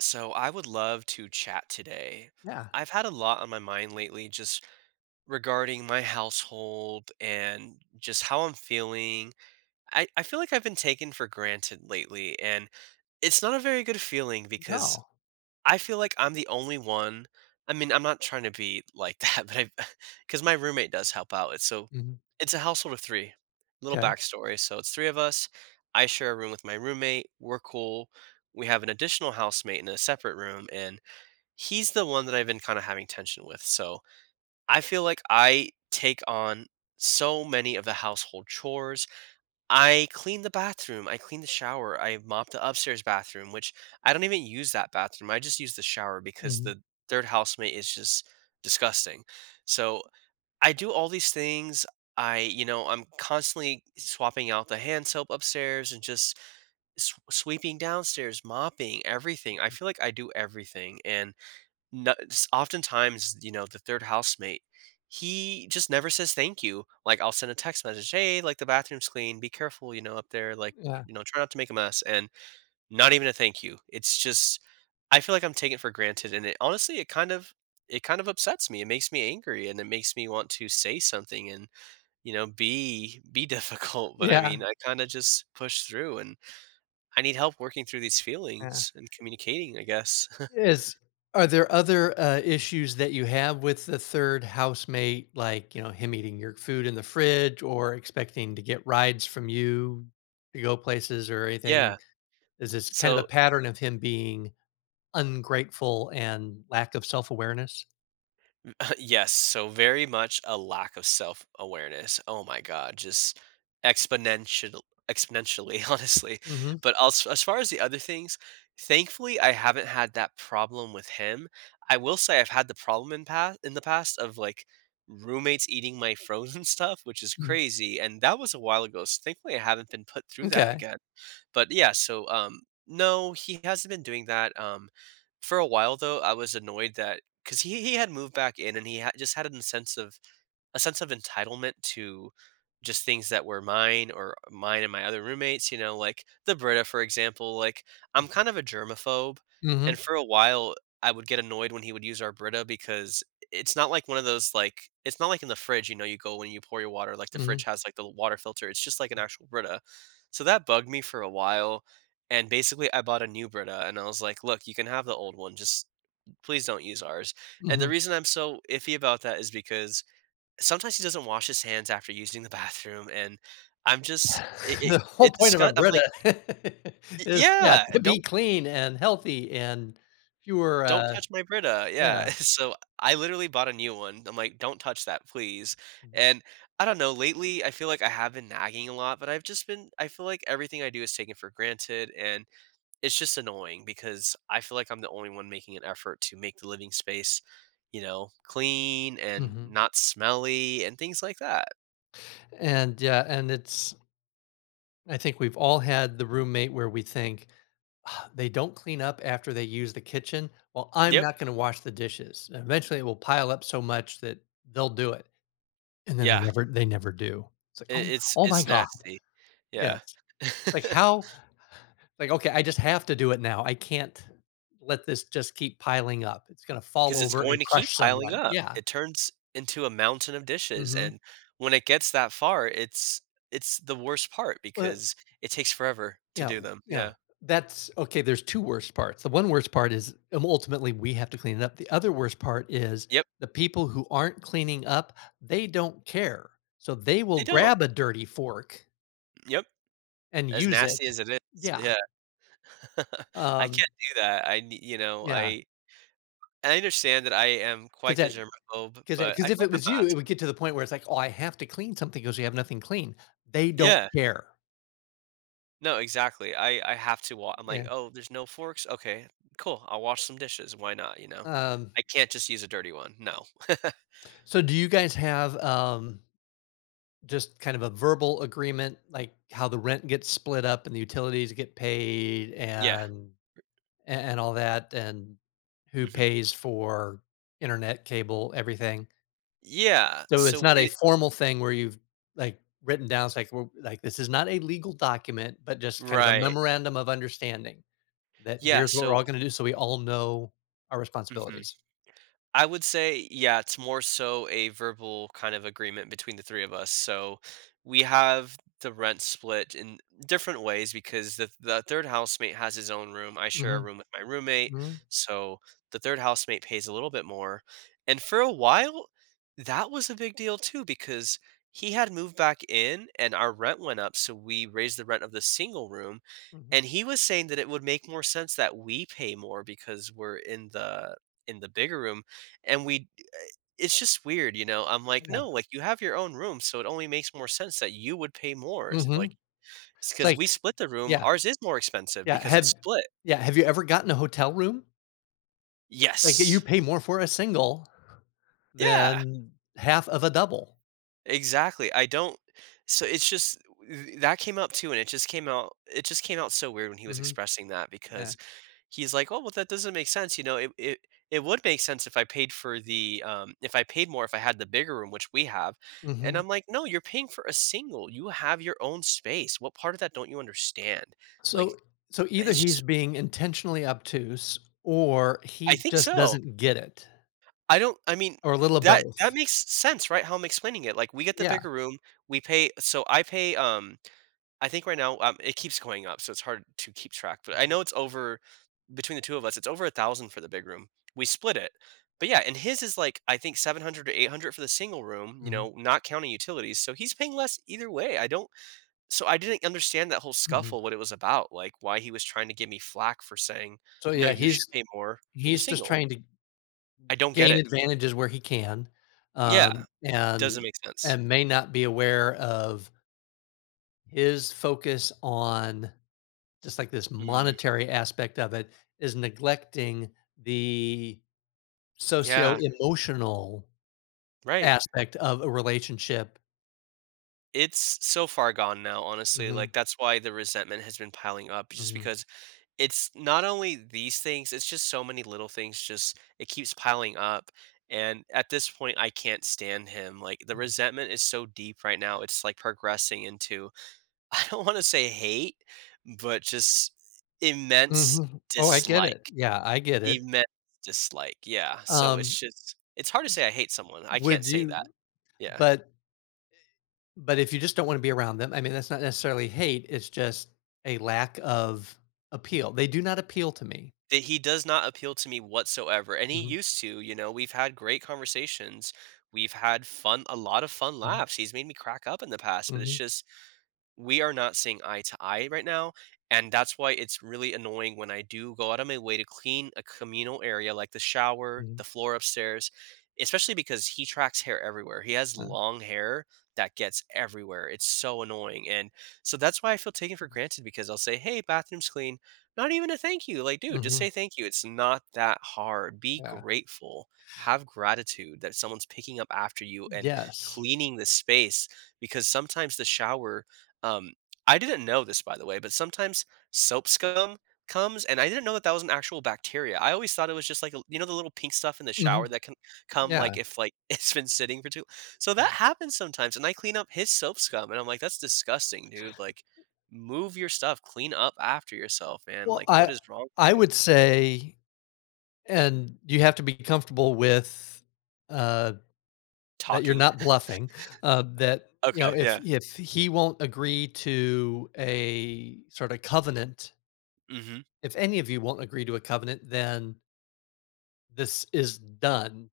So I would love to chat today. Yeah. I've had a lot on my mind lately just regarding my household and just how I'm feeling. I feel like I've been taken for granted lately, and it's not a very good feeling because No. I feel like I'm the only one. I mean, I'm not trying to be like that, but I, because my roommate does help out. It's so, Mhm. it's a household of three. Little Okay. 'Kay. backstory. So it's three of us. I share a room with my roommate. We're cool, we have an additional housemate in a separate room, and he's the one that I've been kind of having tension with. So I feel like I take on so many of the household chores. I clean the bathroom, I clean the shower, I mop the upstairs bathroom, which I don't even use that bathroom. I just use the shower because Mhm. the third housemate is just disgusting. So I do all these things. I'm constantly swapping out the hand soap upstairs and just sweeping downstairs, mopping everything. I feel like I do everything. And no s oftentimes, the 3rd housemate, he just never says thank you. Like, I'll send a text message, "Hey, like, the bathroom's clean. Be careful, up there. Like, Yeah. Try not to make a mess," and not even a thank you. It's just I feel like I'm taking it for granted, and it honestly, it kind of upsets me. It makes me angry, and it makes me want to say something and, be difficult, but, I Yeah. mean, I kinda just push through, and I need help working through these Yeah. feelings and communicating, I guess. Is are there other, issues that you have with the 3rd housemate, like, him eating your food in the fridge or expecting to get rides from you to go places or Yeah. anything? Is this kind of a So pattern of him being ungrateful and lack of self-awareness? Yes, so very much a lack of self-awareness. Oh my god, just exponential exponentially, honestly. Mhm. But als as far as the other things, thankfully I haven't had that problem with him. I will say I've had the problem in the past of like roommates eating my frozen stuff, which is Mhm. crazy, and that was a while ago. So thankfully I haven't been put through that M'kay. again. But yeah, so no, he hasn't been doing that. For a while though, I was annoyed that because he had moved back in and he just had a sense of entitlement to just things that were mine or mine and my other roommates, you know, like the Brita, for example. Like, I'm Mhm. kind of a germaphobe. Mhm. And for a while, I would get annoyed when he would use our Brita because it's not like one of those, like, it's not like in the fridge, you know, you go when you pour your water, like the fridge Mhm. has like the water filter. It's just like an actual Brita. So that bugged me for a while. And basically, I bought a new Brita and I was like, look, you can have the old one. Just please don't use ours. And the Mhm. reason I'm so iffy about that is because sometimes he doesn't wash his hands after using the bathroom, and I'm just it it The whole it point of a disgu I'm like, Brita "Y is, yeah, Yeah, to be clean and healthy and fewer, don't touch my Brita." yeah. Yeah, so I literally bought a new one. I'm like, "Don't touch that, please." Mhm, And I don't know, lately, I feel like I have been nagging a lot, but I've just been I feel like everything I do is taken for granted, and it's just annoying because I feel like I'm the only one making an effort to make the living space, you know, clean and mhm. not smelly and things like that. And, yeah, and it's I think we've all had the roommate where we think, "Ah, they don't clean up after they use the kitchen. Well, I'm Yep. not gonna wash the dishes." And eventually, it will pile up so much that they'll do it, and then they Yeah. never do. It's like, I "Oh, it's my it's god." nasty. Yes. Yeah. Like, how Like, okay, I just have to do it now. I can't let this just keep piling up. It's gonna fall Because it's over going and to keep crush piling someone. up. Yeah. It turns into a mountain of dishes, Mhm. and when it gets that far, it's the worst part Well, because it takes forever to yeah, do them. yeah. Yeah. that's okay, there's 2 worst parts. The one worst part is, ultimately, we have to clean it up. The other worst part is Yep. the people who aren't cleaning up, they don't care. So they will They don't. grab a dirty fork Yep. and As use nasty it. as it is. Yeah. Yeah. I Um, can't do that. I nee You know, yeah, I understand that I am 'cause quite the that germaphobe, 'Cause but I because feel if like it I'm was not you, it would asking. get to the point where it's like, "Oh, I have to clean something because you have nothing clean." They don't Yeah. care. No, exactly. I have to wa I'm like, Yeah, "Oh, there's no forks? Okay, cool. I'll wash some dishes. Why not?" You know? um, I can't just use a dirty one. No. so do you guys have, just kind of a verbal agreement, like how the rent gets split up and the utilities get paid Yeah. and a and all that, and who Mhm. pays for internet, cable, everything? Yeah. So it's So not a it formal thing where you've, like, written down, it's like, "Well," like, "this is not a legal document, but just kind of a Right. memorandum of understanding," that Yeah. here's what we're So all gonna do so we all know our Mhm. responsibilities. I would say, yeah, it's more so a verbal kind of agreement between the three of us. So we have the rent split in different ways because the third housemate has his own room. I share a Mhm, room with my roommate. mhm, So the third housemate pays a little bit more. And for a while, that was a big deal too because he had moved back in and our rent went up, so we raised the rent of the single room. mhm, And he was saying that it would make more sense that we pay more because we're in the bigger room and we it's just weird, you know? I'm like, yeah, "No, like, you have your own room, so it only makes more sense that you would pay more." It's like mhm. It's because like we split the room, Yeah, ours is more expensive yeah, because it's have split. yeah, have you ever gotten a hotel room? Like, you Yes. pay more for a single Yeah. than half of a double. Exactly, I don't so it's just that came up too, and it just came out it just came out so weird when he was Mhm, expressing that yeah, because he's like, "Oh, well, that doesn't make sense, you know, it it would make sense if I paid for the, if I paid more if I had the bigger room, which we have," and mhm. I'm like, "No, you're paying for a single, you have your own space, what part of that don't you understand?" Like, So so either it's he's just being intentionally obtuse or I he think just so. doesn't get it, I don't I mean, or a little of that both. makes sense, right, how I'm explaining it, like, we get the Yeah. bigger room, we pay so I pay, I think right now, it keeps going up, so it's hard to keep track. But I Mhm, know it's over between the two of us. It's over a thousand for the big room. We split it, but yeah, and his is like I think 700 or 800 for the single room. You mhm, know, not counting utilities, so he's paying less either way. I don't. So I didn't understand that whole mhm. scuffle, what it was about, like why he was trying to give me flack for saying So, no, yeah, you should pay more for the he's just single. trying to I don't get gain it. advantages where he can, Yeah, um, doesn't and make sense. and may not be aware of his focus on just like this Mm. monetary aspect of it is neglecting the Yeah, socio-emotional right. aspect of a relationship. It's so far gone now, honestly, like, Mhm, that's why the resentment has been piling up just mhm, because it's not only these things, it's just so many little things just it keeps piling up, and at this point, I can't stand him, like, the mhm, resentment is so deep right now, it's, like, progressing into I don't wanna say hate, but just immense mhm. Oh, I get it. dislike. Yeah, I get it. Immense dislike, yeah, so it's Um, just it's hard to say I hate someone, I can't would say that, you yeah. but but if you just don't wanna be around them, I mean, that's not necessarily hate, it's just a lack of appeal. They do not appeal to me. That he does not appeal to me whatsoever, and he Mhm, used to, you know, we've had great conversations, we've had fun, a lot of fun mhm, laughs, he's made me crack up in the past, but it's mhm, just we are not seeing eye to eye right now. And that's why it's really annoying when I do go out of my way to clean a communal area like the shower, mhm, the floor upstairs, especially because he tracks hair everywhere. He has uh, long hair that gets everywhere. It's so annoying. And so that's why I feel taken for granted because I'll say, hey, bathroom's clean. Not even a thank you. Like, dude, just mhm, say thank you. It's not that hard. Be yeah. grateful. Have gratitude that someone's picking up after you and Yes. cleaning the space because sometimes the shower, um, I didn't know this, by the way, but sometimes soap scum comes, and I didn't know that that was an actual bacteria. I always thought it was just like a, you know, the little pink stuff in the shower Mhm, that can come yeah. like if like it's been sitting for too. So that happens sometimes, and I clean up his soap scum, and I'm like, that's disgusting, dude. Like, move your stuff, clean up after yourself, man. Well, Like, what I is wrong with I you? would say, and you have to be comfortable with, uh, that you're Talking. not bluffing, that, you know, Okay, if yeah. He won't agree to a sort of covenant, Hmm. if any of you won't agree to a covenant, then this is done.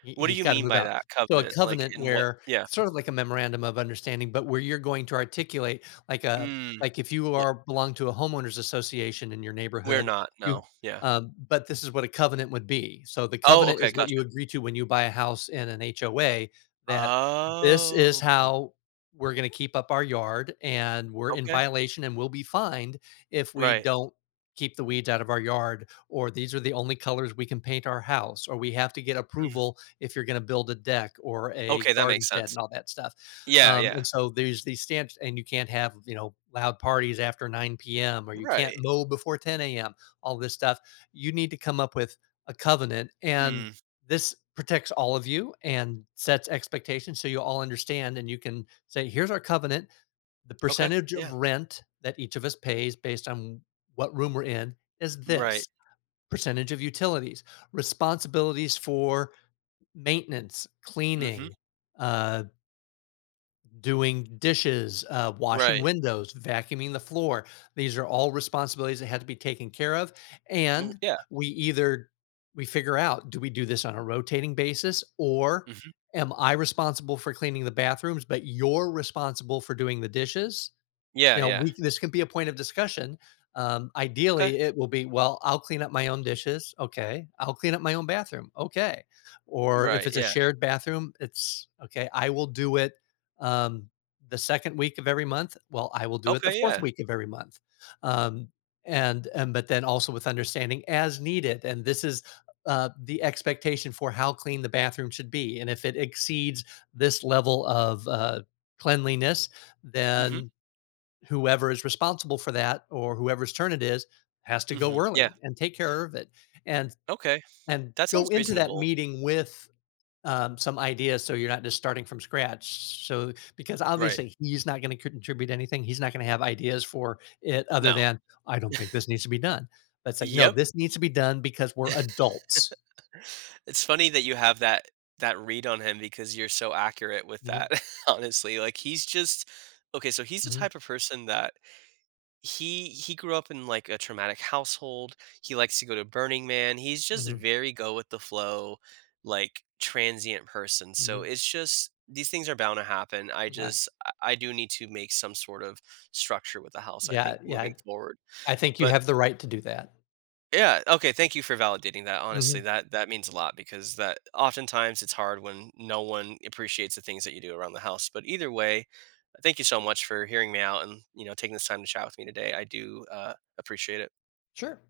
What do He's you gotta mean move by out. that So a covenant? Like, covenant, in what? where Yeah. sort of like a memorandum of understanding, but where you're going to articulate like a Mm, if you like, are belong to a homeowners association in your we're neighborhood, not. No. you Yeah. But this is what a covenant would be. So the Oh, covenant okay. is what you Gotcha. agree to when you buy a house in an HOA, that this Oh, is how we're gonna keep up our yard, and we're in okay. violation and we'll be fined if we Right. don't keep the weeds out of our yard, or these are the only colors we can paint our house, or we have to get Mm. approval if you're going to build a deck or a Okay, that garden makes shed sense. and all that stuff. Yeah, yeah. And so there's these standards, and you can't have, you know, loud parties after 9 p.m. or you can't Right. mow before 10 a.m. All this stuff. You need to come up with a covenant, and Mm. this protects all of you and sets expectations so you all understand and you can say, here's our covenant: the Okay. percentage of Yeah. rent that each of us pays based on what room we're in is Right. this percentage, of utilities, responsibilities for maintenance, Mhm. cleaning, uh, doing dishes, washing Right. windows, vacuuming the floor. These are all responsibilities that had to be taken care of, Mm, and yeah. we either we figure out, do we do this on a rotating basis, or Mhm. am I responsible for cleaning the bathrooms, but you're responsible for doing the dishes? Yeah, You know, yeah. we this can be a point of discussion. Okay. Ideally, it will be, well, I'll clean up my own dishes. Okay. I'll clean up my own bathroom. Okay. Or if Right, it's a yeah. shared bathroom, it's okay. I will do it um, the second week of every month. Well, I will do it the Okay, fourth yeah. week of every month. Um, and, but then also with understanding as needed. And this is the expectation for how clean the bathroom should be. And if it exceeds this level of cleanliness, Mhm. then whoever is responsible for that or whoever's turn it is has to go Mhm. Yeah. early and take care of it, and Okay. That go sounds into that reasonable. meeting with some ideas, so you're not just starting from scratch, so because Right. obviously he's not going to contribute anything, he's not going to have ideas for it other No. than, I don't think this needs to be done. But it's like, no, Yep. this needs to be done, because we're adults. It's funny that you have that read on him because you're so accurate with hmm that, honestly. Like, he's just okay, so he's the hmm type of person that he grew up in, like, a traumatic household, he likes to go to Burning Man, he's just hmm very go with the flow, like, transient person, so hmm it's just these things are bound to happen, I yeah, just I do need to make some sort of structure with the house, I think, yeah, moving forward, I think you but have the right to do that. yeah, okay, thank you for validating that, honestly, hmm that that means a lot because that oftentimes it's hard when no one appreciates the things that you do around the house, but either way, thank you so much for hearing me out and, you know, taking this time to chat with me today, I do, appreciate it. sure.